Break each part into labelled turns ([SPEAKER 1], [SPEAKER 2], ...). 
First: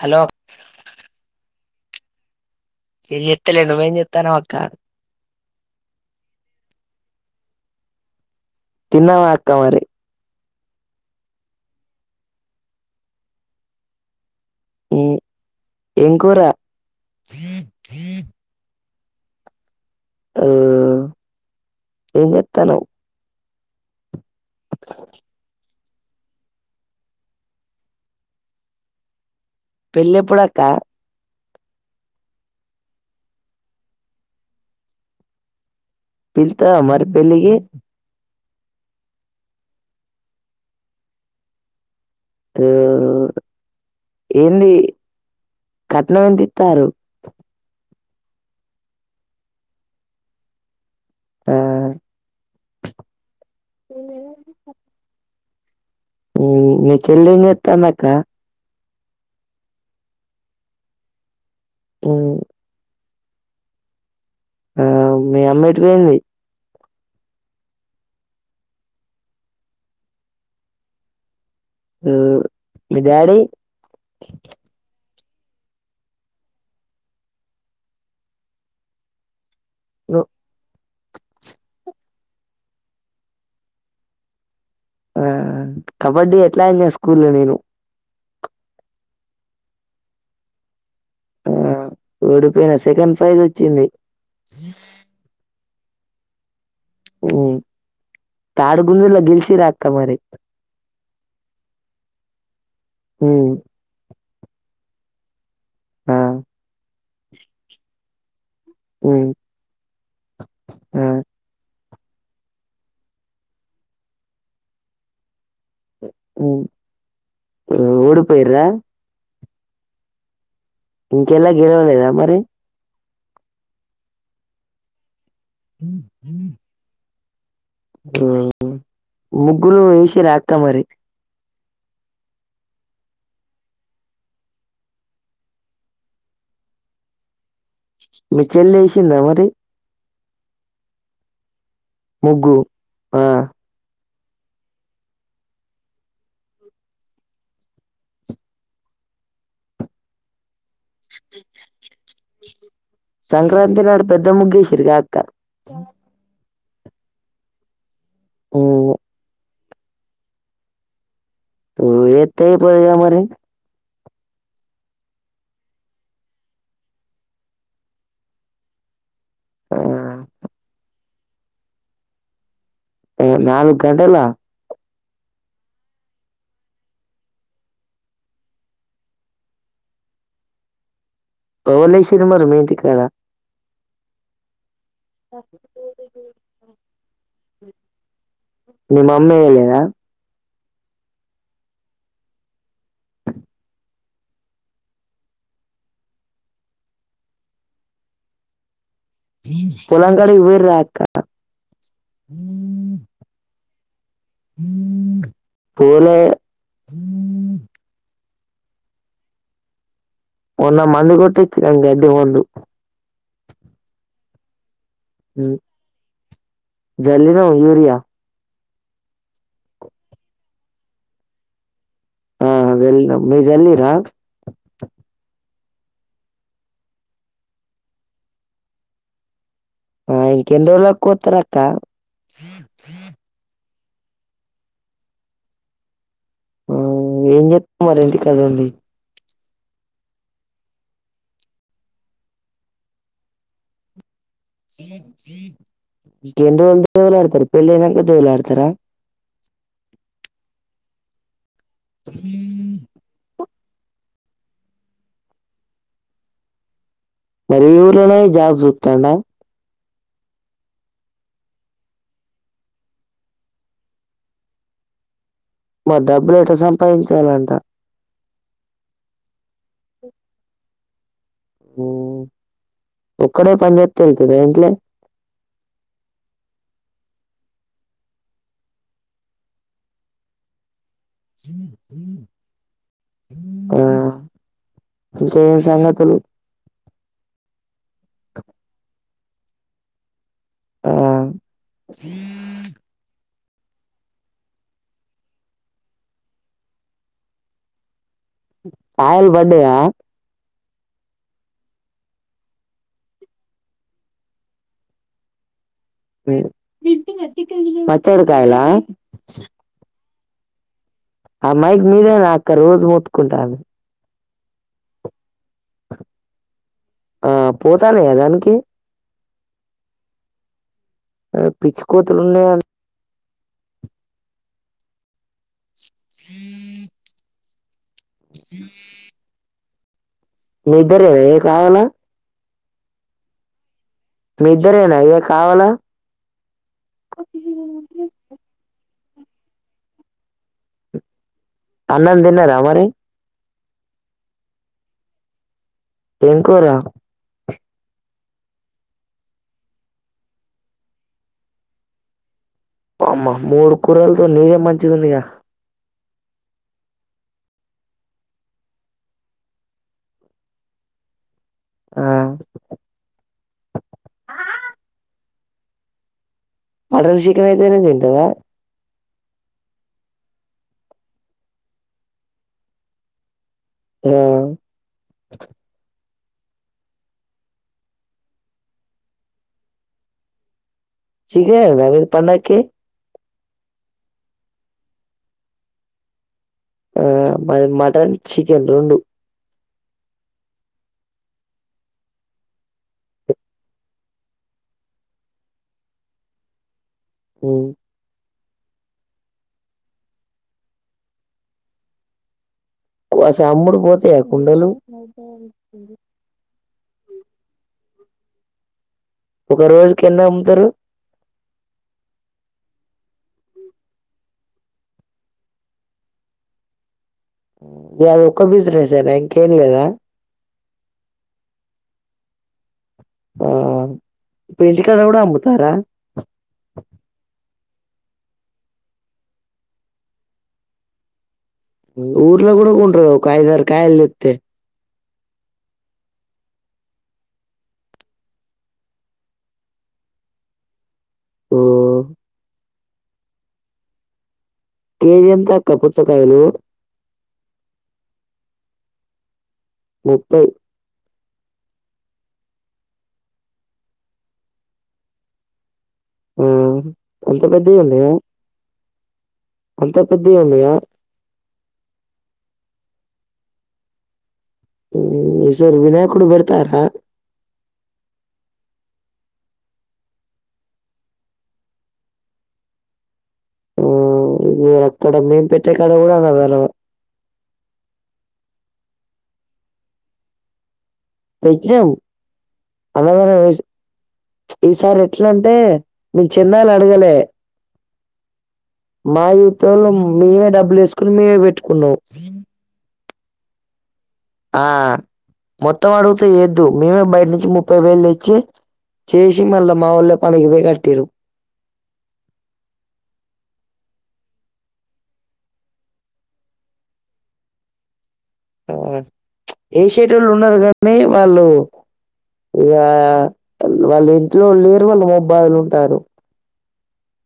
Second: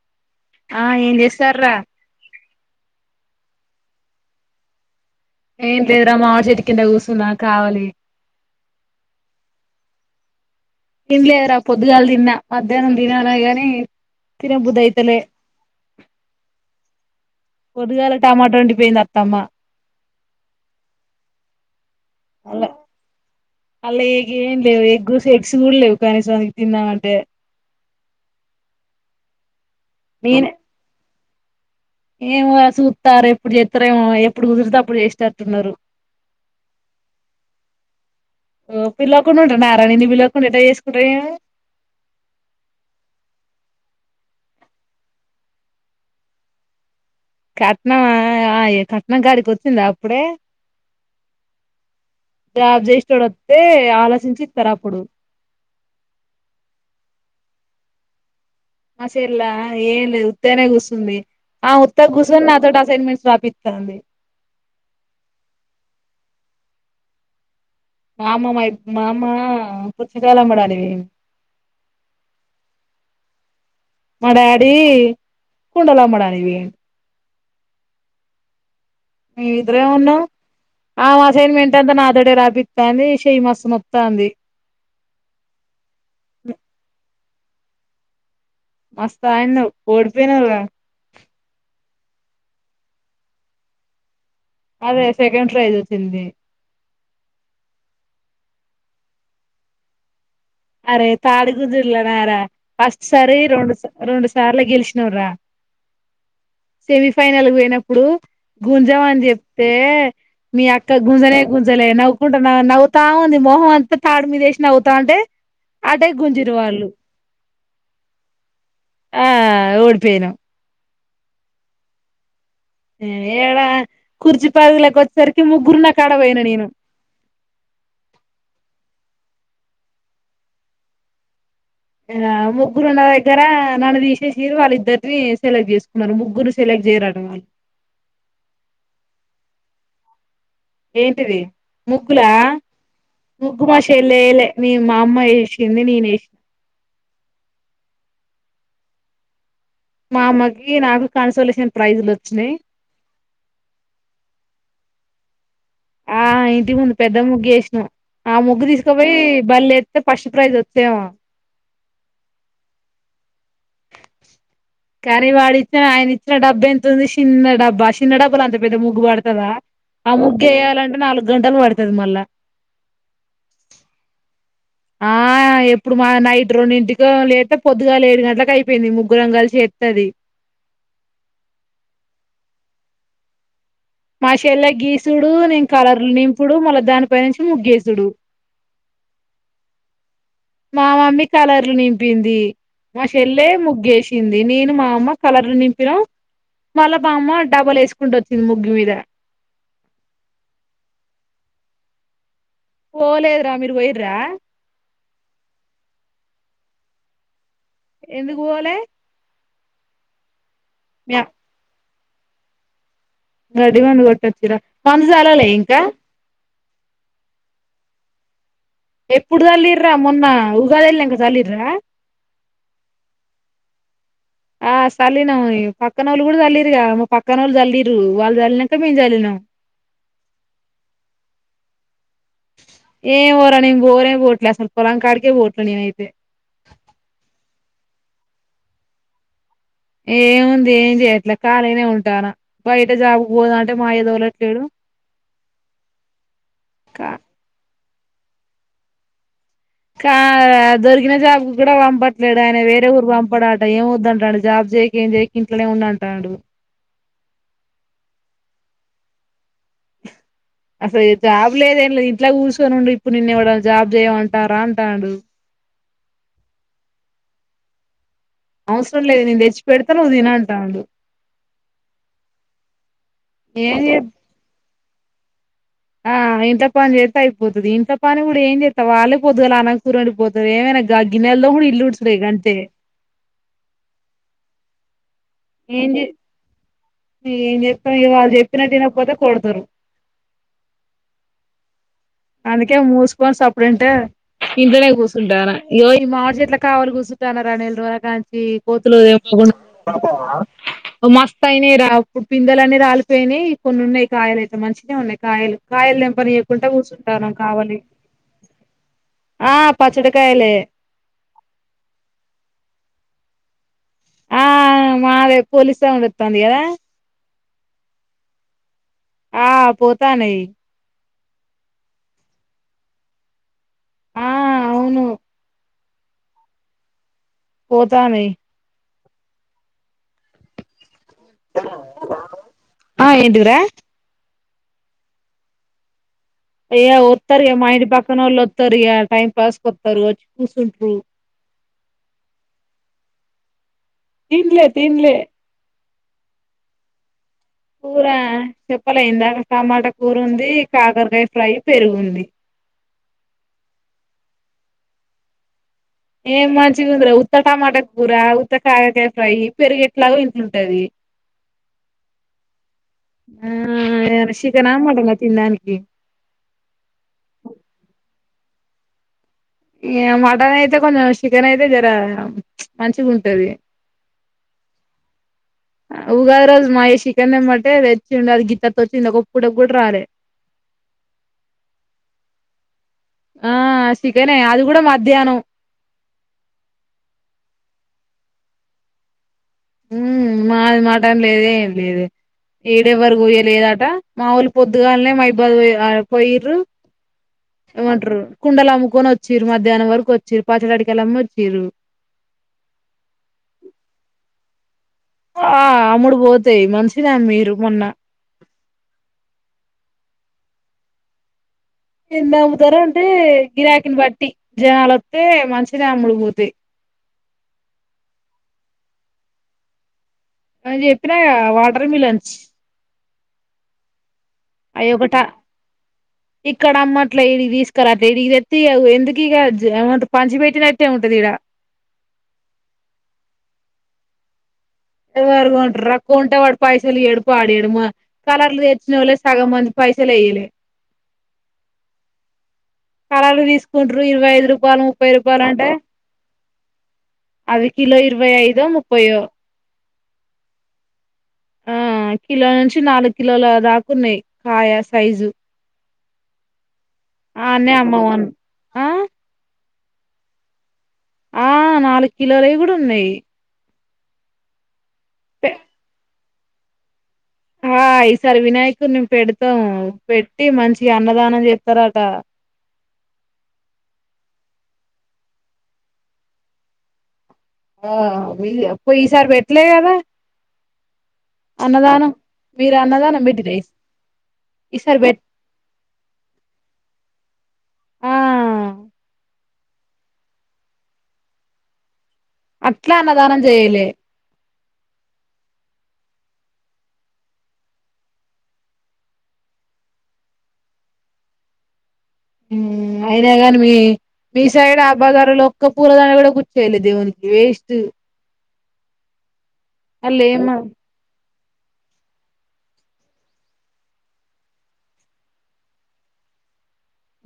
[SPEAKER 1] Hello
[SPEAKER 2] ఆ ఏం చేస్తర్ర
[SPEAKER 1] ఎం చెత్తలే నువు ఎం చేతనవ్ అక్క
[SPEAKER 2] ఏం లేదుర మామిడి చెట్టు కింద కూసున్న కావలి
[SPEAKER 1] తిన్నవ అక్క మరి
[SPEAKER 2] తినలేదుర పొద్దుగాల తిన్న మధ్యాహ్నం తినాలే గని తినబుద్దతలే
[SPEAKER 1] ఏం కూర
[SPEAKER 2] పోద్దుగాల టమాటో వండిపోయింది అ తమ్మ
[SPEAKER 1] ఆ ఎం చెత్తనవు
[SPEAKER 2] అల్లే ఏం లేవు ఎగుసు ఎగ్స్ కూడ లేవు కనీసం తిందాం అంటె
[SPEAKER 1] పెళ్ళేప్పుడక్క
[SPEAKER 2] ఏమోరా చూతారు ఎప్పుడు చేతరేమో ఎప్పుడు కుదిరితే అప్పుడు చేసేతాటున్నరు
[SPEAKER 1] పిల్తవ మరి పెళ్లికి
[SPEAKER 2] ఓ పిల్వకుండ ఉంటానార నీను పిలవకుండా ఎట చేసుకుంట నేను
[SPEAKER 1] ఉ ఏంది కట్నం ఏంత ఇత్తారు
[SPEAKER 2] నా అయే కట్నం కాడికి వచ్చింద అప్పుడే
[SPEAKER 1] ఆ
[SPEAKER 2] జాబ్ చేసేటోడు దే ఆలోచించి ఇస్తారు అప్పుడు
[SPEAKER 1] మీ చెల్లి ఏం చేస్తుంది అక్క
[SPEAKER 2] మా చెల్ల ఏం లేదు ఉత్తిగానే కూసుంది ఉత్తగా గుసోని నాతోటి అసైన్మెంట్స్ రాపిత్తాంది
[SPEAKER 1] ఆ మీ అమ్మా ఏటు పోయింది
[SPEAKER 2] మామ మా మామ్మ పుచ్చకాయలు అమ్మడానికి పోయింది
[SPEAKER 1] అ మీ డాడీ
[SPEAKER 2] మా డాడీ కుండలు అమ్మడానికి మేమిద్దరమే
[SPEAKER 1] ను
[SPEAKER 2] ఉన్నాం ఆమె అసైన్మెంట్ అంతా నాతోటే రాయించుతంది చెయ్యి మస్తు నొత్తంది
[SPEAKER 1] ఆ కబడ్డీ ఎట్లానా చేస్ కులే నేను
[SPEAKER 2] మస్తాడినవ్ ఓడిపోయినవుగా
[SPEAKER 1] ఆ ఓడిపోయిన సెకండ్ ప్రైజ్ వచ్చింది
[SPEAKER 2] అదే సెకండ్ ప్రైస్ చింది
[SPEAKER 1] ఉ తాడిగుంజుల గెలిచిరా అక్క మరి
[SPEAKER 2] అరే తాడు గుంజుల్లనార ఫస్ట్ సారి రెండుస్ రెండుస్ సార్ల గెలిచిన్రా
[SPEAKER 1] ఆ
[SPEAKER 2] సెమీ ఫైనల్ కు పోయినప్పుడు గుంజమాని
[SPEAKER 1] హ్మ్.
[SPEAKER 2] చెప్తే మీ అక్క
[SPEAKER 1] ఆ!
[SPEAKER 2] గుంజలే గుంజలేనా కుంటా నవుతా ఉంది. మొహం అంతా తాడు మీద వేసి నవ్వుతా అంటే అటే
[SPEAKER 1] ఉ
[SPEAKER 2] గుంజిరు వాళ్ళు
[SPEAKER 1] ఓడిపోయిర్రా
[SPEAKER 2] ఓడిపోయినం
[SPEAKER 1] ఇంకెలా గెలవలేేద మరి
[SPEAKER 2] ఏడా కూర్చిపరుగుల కొచ్ సరికి ముగ్గురు ఉన్న కాడ పోయినా నేను
[SPEAKER 1] ఆహ్ ముగ్గురు వేసిరా అక్క మరి
[SPEAKER 2] ఆ ముగ్గురు ఉన్న దగ్గర నన్ను తీసేసిర్రు. వాళ్ళు ఇద్దరిని సెలెక్ట్ చేసుకున్నారు. ముగ్గురు సెలెక్ట్ చేయరట వాళ్ళు.
[SPEAKER 1] మీ చెల్లె వేసిందా మరి
[SPEAKER 2] ఏంటిది ముగ్గులా
[SPEAKER 1] ముగ్గు? ఆ!
[SPEAKER 2] ముగ్గు మాషేప్ లేలే నే మా అమ్మ ఏసింది నేను వేసి మామకి కి నాకు కన్సలేేషన్ ప్రైజ్లు వచ్చినై
[SPEAKER 1] సంక్రాంతి నాడు పెద్ద ముగ్గేసిర్రు కాద్
[SPEAKER 2] ఆ ఇ టి ముందు పెద్ద ముగ్గు వేసిన ఆ ముగ్గు
[SPEAKER 1] హ్మ్.
[SPEAKER 2] తీసుకపోయ్ బల్ లేద్ తే ఫస్ట్ ప్రైజ్ వత్తేవమా
[SPEAKER 1] ఉ ఏ తయి పోయాగా మరి
[SPEAKER 2] కర్రీ వాడిచ్చిన ఆయన ఇచ్చిన డబ్బా ఎంత ఉంది. చిన్న డబ్బా చిన్న డబ్బలో అంత పెద్ద ముగ్గు పడతదా. ఆ ముగ్గు వేయాలంటే నాలుగు గంటలు పడుతది మళ్ళా.
[SPEAKER 1] నాలుగ్ గంటలా
[SPEAKER 2] ఆ ఎప్పుడు మా నైట్ రెండు ఇంటికి లేతే పొద్దుగాల ఏడు గంటలకు అయిపోయింది. ముగ్గురం కలిసి ఎత్తది.
[SPEAKER 1] హోలీ సినిమాలు మీ ఇంటికాడ
[SPEAKER 2] మాషెల్లా గీస్ చూడు నేను కలర్లు నింపుడు. మళ్ళా దాని పై నుంచి ముగ్గేసుడు.
[SPEAKER 1] నీ మమ్మీ ఎయ్యలేదా
[SPEAKER 2] మా మమ్మీ కలర్లు నింపింది. మా చెెల్లేె ముగ్గు వేసింది. నేను మా అమ్మ కలర్లు నింపినాం. మళ్ళా మా అమ్మ డబలు వేసుకుంటూ వచ్చింది. ముగ్గి మీద
[SPEAKER 1] పొలం కాటికి పోయిర్ రాక్క
[SPEAKER 2] పోలేదు రా మీరు పోయిండ్రా
[SPEAKER 1] పోలే
[SPEAKER 2] ఎందుకు పోలే
[SPEAKER 1] ఉన్న మందు కొట్టి ఇచ్చిరన్నే వద్దు
[SPEAKER 2] గడ్డి మందు కొట్టచ్చిర [unintelligible] జాలలే
[SPEAKER 1] హ్మ్.
[SPEAKER 2] ఇంకా
[SPEAKER 1] జల్లినం యూరియా
[SPEAKER 2] ఎప్పుడు జల్లింరా మొన్న ఉగాది ఎల్లినంక జల్లింరా
[SPEAKER 1] ఆ వెళ్ళినం మీర్ జల్లింరా
[SPEAKER 2] ఆ చల్లినం పక్కనోళ్ళు కూడా జల్లింరుగా మా పక్కనోళ్ళు జల్లింరు వాళ్ళు జల్లినంక మేము జల్లినం
[SPEAKER 1] ఆ ఇంకెన్ రోజులకు కోత్తరక్క ీ థీ
[SPEAKER 2] బోరే బోవట్లే అసలు పొలాంకడికే బోవట్లే నేనయితే
[SPEAKER 1] ఆ ఏం చేత్ [inaudible] మరి ఇంటికాడ ఉండి.
[SPEAKER 2] ఏముంది ఏం చెయట్లే ఖాళీగనే ఉంటానా. బయట జాబుకు పోదాం అంటే మా అయ్య దోలట్
[SPEAKER 1] ఇంకెన్న్ రోజులు
[SPEAKER 2] కా
[SPEAKER 1] దేవులాడుతారు పెళ్ళైనంక దేవులాడుతర
[SPEAKER 2] కా దొరికిన జాబ్ కూడ పంపట్లేడు ఆయన వేరే ఊరుకు పంపడట ఏం వొద్దన్ టండు జాబ్ జేయ్యకి ఏం జేయ్యకి ఇంట్లోనే ఉండు అంటాండు.
[SPEAKER 1] మరి ఈ ఊర్లనే జుత్తాండ.
[SPEAKER 2] అసలు ఏ జాబ్ లేదు ఏం లేదు ఇంట్లా కూర్సోనుండు. ఇప్పుడు నిన్న్ ఎవ్వడన్న జాబ్ చేయమంటారా అంటాడు.
[SPEAKER 1] మర్ డబ్బులు ఎట్ల సంపాదించాలంట?
[SPEAKER 2] అవసరం లేదు నేను తెచ్చి పెడత. నువ్వు తినంటాండు.
[SPEAKER 1] ఉమ్ ఒక్కడే పని
[SPEAKER 2] ఏం
[SPEAKER 1] జెత్తే
[SPEAKER 2] చేద్దాం
[SPEAKER 1] అయితద ఇంట్ల
[SPEAKER 2] ఆ ఇంట్ల పని జేత్తే అయిపోతది. ఇంట్ల పని కూడా ఏం జేత్తా వాళ్ళే పోద్దుగాల అన్నం, కూర అండిపోతారు. ఏమై నాక్ గా గిన్నెల్ తోముడు, ఇల్లు ఉడుసూడే గంతే
[SPEAKER 1] ఇంకా ఏం సంగతులు
[SPEAKER 2] ఏం జెప్పా ఇగ వాళ్ళు చెప్పినట్టు వినకపోతే కొడతరు.
[SPEAKER 1] ఆ
[SPEAKER 2] [unintelligible] ఇంట్లనే కూసుంటాన్న. ఇగో ఈ మామిడి చెట్లకి కావలి కూసుంటాన్నా రా నెల్ రోజుల కాడ్ చి కోతులు
[SPEAKER 1] కాయలు
[SPEAKER 2] తెంపుకోకుండా
[SPEAKER 1] పడ్డయా
[SPEAKER 2] ఓ మస్త్ అయినాయి రా ఇప్పుడు పిందలన్నీ రాలిపోయినాయి. కొన్ని ఉన్నాయి కాయలు అయితే మంచినే ఉన్నాయి కాయలు. కాయల్ తెంపనియ్యకుంటా కూసున్
[SPEAKER 1] పచ్చడి కాయల
[SPEAKER 2] చ్చడి కాయలే
[SPEAKER 1] ఆ మైక్ మీదే నా అక్క రోజు మొత్తుకుంటాంది.
[SPEAKER 2] ఆ మాదే పోలీస్ సౌండ్ ఒత్తాంది కదా.
[SPEAKER 1] ఆ పోతానయ దానికి
[SPEAKER 2] ఆ పోతానయి
[SPEAKER 1] ఆ పిచ్చికోతులు ఉన్నాయి అన్
[SPEAKER 2] ఆ అవును పో తానై
[SPEAKER 1] బరే కావాల
[SPEAKER 2] ఆ ఏంటిదిరా
[SPEAKER 1] మీ ఇద్దరేనా అయ్యా కావాలా
[SPEAKER 2] ఏయ ఒత్తరగా మా ఇంటి పక్కన వాళ్ళ వస్తారు టైం పాస్ కొస్తారు వచ్చి కూర్చుంటారు
[SPEAKER 1] అన్నం తిన్నారా మరి
[SPEAKER 2] తినలే తినలే
[SPEAKER 1] ఏం కూర
[SPEAKER 2] కూర చెప్పలే ఇందాక టమాటా కూర ఉంది కాకరకాయ ఫ్రై పెరుగుంది
[SPEAKER 1] అమ్మ మూడు కూరలతో నీరే మంచిది ఉందిగా
[SPEAKER 2] ఏం మంచిది ఉందిరా ఉత్త టమాటా కూర ఉత్త కారకాయ ఫ్రై పెరుగు ఎట్లాగో ఇంట్లుంటది
[SPEAKER 1] ఆ
[SPEAKER 2] ఆ చికెన్ ఆ మటన్ ఆ తినడానికి
[SPEAKER 1] పడ విషికమ అయితేనే తంటవ
[SPEAKER 2] ఈ మటన్ అయితే కొంచెం చికెన్ అయితే జర మంచిగా ఉంటది
[SPEAKER 1] ఆ
[SPEAKER 2] ఉగాది రోజు మాయేసికన్ తేమ్మంటే తెచ్చిండు అది గితత్త వచ్చింది ఒకపూట కూడా రాలే
[SPEAKER 1] సికేనా మీకు పండక్కి
[SPEAKER 2] ఆసికెనే అది కూడా మధ్యాహ్నం
[SPEAKER 1] ఆ మాది మటన్ చికెన్ రెండు
[SPEAKER 2] ఉ మాది మాటన్ లేదు ఏం లేదు ఈడ ఎవరు కొయ్యలేదట మా వొళ్ళు పొద్దుగాలనే మైబాద్ పోయిర్రు
[SPEAKER 1] ఉమ్.
[SPEAKER 2] ఏమంటర్రు కుండలు అమ్ముకొని వచ్చిరు మధ్యాహ్నం వరకు వచ్చిరు పచ్చలాడికలమ్మీ వచ్చిరు
[SPEAKER 1] ఆస అమ్ముడు పోతయా కుండలు
[SPEAKER 2] ఆ అమ్ముడు పోతాయి. మంచినే అమ్మిరు మొన్న
[SPEAKER 1] ఒక రోజుకి ఎన్ని అమ్ముతారు
[SPEAKER 2] ఎన్ని అమ్ముతారు అంటే గిరాకిని బట్టి జనాలు వత్తే మంచినే అమ్ముడు పోతయి
[SPEAKER 1] ఈ అదొక్క బిజినెస్ ఏనా ఇంకేం లేదా అదొక్క
[SPEAKER 2] అ చెప్పినగా వాటర్ మిలన్స్
[SPEAKER 1] ఆ ఇప్పుడు
[SPEAKER 2] అయి
[SPEAKER 1] ఇంటికాడ
[SPEAKER 2] ఒకట
[SPEAKER 1] కూడా అమ్ముతారా
[SPEAKER 2] ఇక్కడ అమ్మట్లే ఈడు తీస్ ఇక్కడ ఇడికి తెత్తే ఎందుకు ఇక ఏమద్దు పంచి పెట్టినట్టే ఉంటది ఇడ
[SPEAKER 1] ఊర్లో కూడా కొంటారు కాద ఐదు ఆరు కాయలు తేత్తే
[SPEAKER 2] ఎవరకొంటార్రా కొంటే వాడు పైసలు ఇయ్యడు పాడు ఇయ్యడు కలర్లు తెచ్చినోళ్లే సగం మంది పైసలే ఇయ్యాలే
[SPEAKER 1] ఓ
[SPEAKER 2] కలర్లు తీసుకుంటారు ఇరవై ఐదు రూపాయలు ముప్పై
[SPEAKER 1] కేజీ ఎంతా అక్క పుచ్చకాయలు
[SPEAKER 2] అది కిలో ఇరవై ఐదో ముప్పయో
[SPEAKER 1] ముప్పైయ్
[SPEAKER 2] ఆ కిలో నించి నాలుగు కిలోల దాకున్నాయి. కాయ సైజు
[SPEAKER 1] ఉమ్ అంత
[SPEAKER 2] ఆన్నే
[SPEAKER 1] పెద్దయి ఉన్నాయా.
[SPEAKER 2] అమ్మవాన్ ఆ
[SPEAKER 1] అంత పెద్దయి ఉన్నాయా.
[SPEAKER 2] ఆ నాలుగు కిలోలయి కూడ ఉన్నాయి. పె
[SPEAKER 1] ఈసారి వినాయకుడు పెడుత్ డ్తారా
[SPEAKER 2] ఆ ఈసారి వినాయకున్ని పెడతాము. పెట్టి మంచిగ అన్నదానం చేస్తారట
[SPEAKER 1] ఓ మీరక్కడ మేము పెట్టెకాడ కూడ అన్నదానం.
[SPEAKER 2] ఆ ఈసారి పెట్లే కదా.
[SPEAKER 1] పెట్టినాం
[SPEAKER 2] అన్నదానం మీరు
[SPEAKER 1] అన్నదానం
[SPEAKER 2] పెట్టిర్రా
[SPEAKER 1] పసి ఈసారి ఎట్లాంటే మేమ్ చందాలు అడగలే
[SPEAKER 2] ఆ
[SPEAKER 1] మా ఇంటోళ్లం మేమే డబ్బులు వేసుకున్నాం మేమే పెట్టుకున్నాం.
[SPEAKER 2] అట్ల అన్నదానం చేయలే.
[SPEAKER 1] ఆ మొత్తం అడుగుతే చేద్దు మేమే బయట నుంచి ముప్పై వేలు తెచ్చి చేసి మళ్ళా మావాళ్ళే పగిలి పోయి కట్టిర్రు.
[SPEAKER 2] అయినాగాని మీ మీ సైడ్ ఆ బజారోళ్ళు ఒక్క పూలదండ కూడా కూర్చోయలే దేవునికి వెస్ట్
[SPEAKER 1] ఆ చ్ ఏ షేటోల్లు ఉన్నారు గాని వాళ్ళు ఇగా వాళ్ళ ఇంట్లో లేరు, వాళ్ళు మహుబాద్ లో ఉంటారు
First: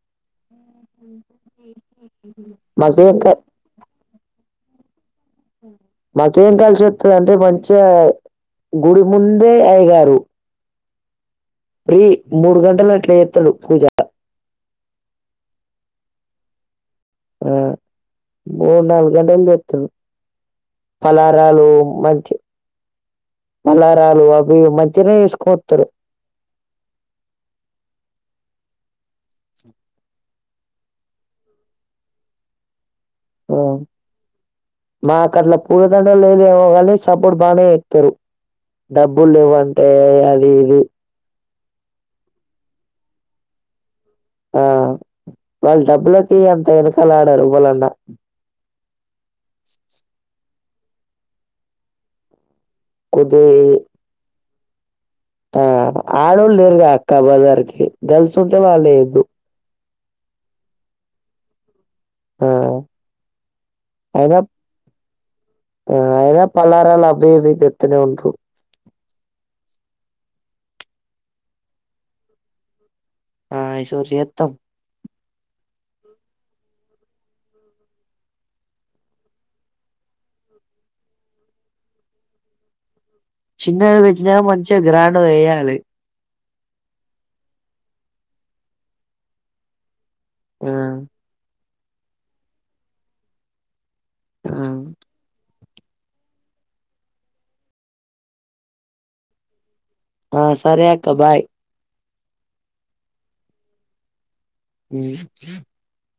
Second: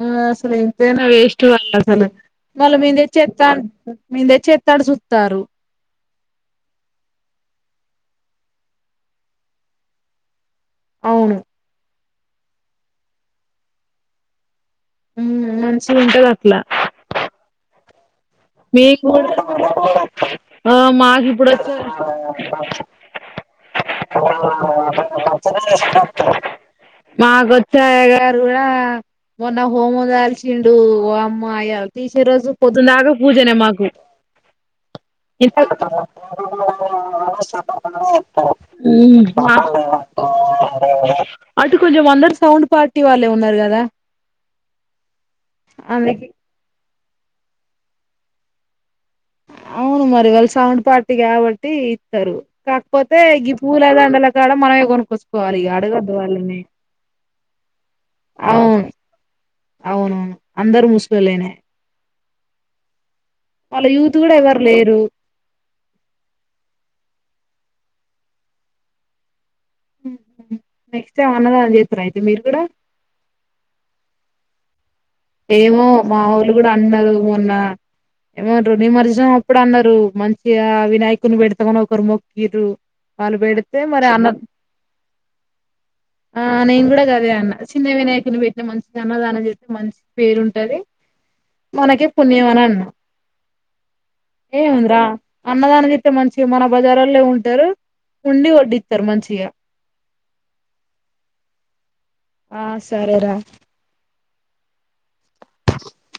[SPEAKER 2] ఆ అసలు ఏంతేనా వేస్ట్ వాళ్ళసలు వాళ్ళ మీద
[SPEAKER 1] మాకేం క
[SPEAKER 2] చేస్త. మీందెచ్చేత్తాడ్ చూస్తారు
[SPEAKER 1] మాకేం కలిసి వస్తది అంటే మంచిగా గుడి ముందే అయ్యగారు
[SPEAKER 2] అవును
[SPEAKER 1] త్రీ మూడు గంటలు అట్లా ఎస్తాడు పూజ
[SPEAKER 2] ఉమ్ మంచిగ ఉంటది అట్లా
[SPEAKER 1] ఆ మూడు
[SPEAKER 2] మీకు
[SPEAKER 1] నాలుగు గంటలు చేత్తడు
[SPEAKER 2] ఆ మాక్ ఇప్పుడు
[SPEAKER 1] పలారాలు
[SPEAKER 2] వచ్చా
[SPEAKER 1] మంచి పలారాలు అవి మంచిగనే చేసుకొత్తరు
[SPEAKER 2] మా కొచ్చా ఇగ ఇటు కూడా మొన్న హోమం కాల్చి చిండు వామ్మో అయ్యా తీసే రోజు పొద్దున్నాక పూజనే
[SPEAKER 1] ఆ
[SPEAKER 2] మాకు
[SPEAKER 1] మాకు
[SPEAKER 2] ఇంత
[SPEAKER 1] అట్లా పూలదండలు లేదేమో కాని సపోర్ట్ బానే చేత్తరు డబ్బులు లేవంటే అది ఇది
[SPEAKER 2] అటు కొంచెం అందరు సౌండ్ ప్వార్టీ వాళ్ళే ఉన్నారు కదా
[SPEAKER 1] ఆ వాళ్ళ
[SPEAKER 2] అందుకే
[SPEAKER 1] డబ్బులకి అంత అలా ఆడారు వాళ్ళన్న
[SPEAKER 2] అవును మరి వాళ్ళు సౌండ్ పార్టీ కాబట్టి ఇస్తరు కాక్పోతే
[SPEAKER 1] కొద్ది
[SPEAKER 2] గీ పూల దండల ఇస్తడా మనమే కొన్
[SPEAKER 1] ఆ ఆడొళ్ళు లేరుగా అక్క బజార్కి గల్స్ ఉంటే
[SPEAKER 2] అవును
[SPEAKER 1] వాళ్ళుయద్దు
[SPEAKER 2] అవునవును అందరు మూసులోళ్ళనే
[SPEAKER 1] ఆ
[SPEAKER 2] యూత్ కూడా
[SPEAKER 1] అయినా
[SPEAKER 2] ఎవరు లేరు
[SPEAKER 1] అయిన పలారలాభ [inaudible]
[SPEAKER 2] నెక్స్ట్ టైమ్ అన్నదానం చేస్తారు అయితే మీరు కూడా.
[SPEAKER 1] ఆ ఈ సారి చేస్తాం
[SPEAKER 2] ఏమో మా ఊళ్ళు కూడా అన్నారు మొన్న ఏమోంట నిమర్జం అప్పుడు అన్నారు మంచిగా ఆ వినాయకుని పెడతకని ఒకరు మొక్కిరు.
[SPEAKER 1] చిన్నది పెచ్చినక మంచిగా గ్రాండ్ వేయాలి
[SPEAKER 2] ఆ నేను కూడా కదే అన్న చిన్న వినాయకుని పెట్టి మంచి అన్మాదానం చేస్తతే మంచి. పేరు
[SPEAKER 1] ఆ!
[SPEAKER 2] ఉంటది మనకే పుణ్యం అని అన్నాం
[SPEAKER 1] ఆ!
[SPEAKER 2] ఏ అంద్రా అన్నదానం చెప్ మంచిగా మన బజారాల్లో ఉంటారు ఉండి వడ్డిస్తారు మంచిగా.
[SPEAKER 1] ఆ సరే అక్క బాయ్
[SPEAKER 2] ఆ సరేరా
[SPEAKER 1] ఉ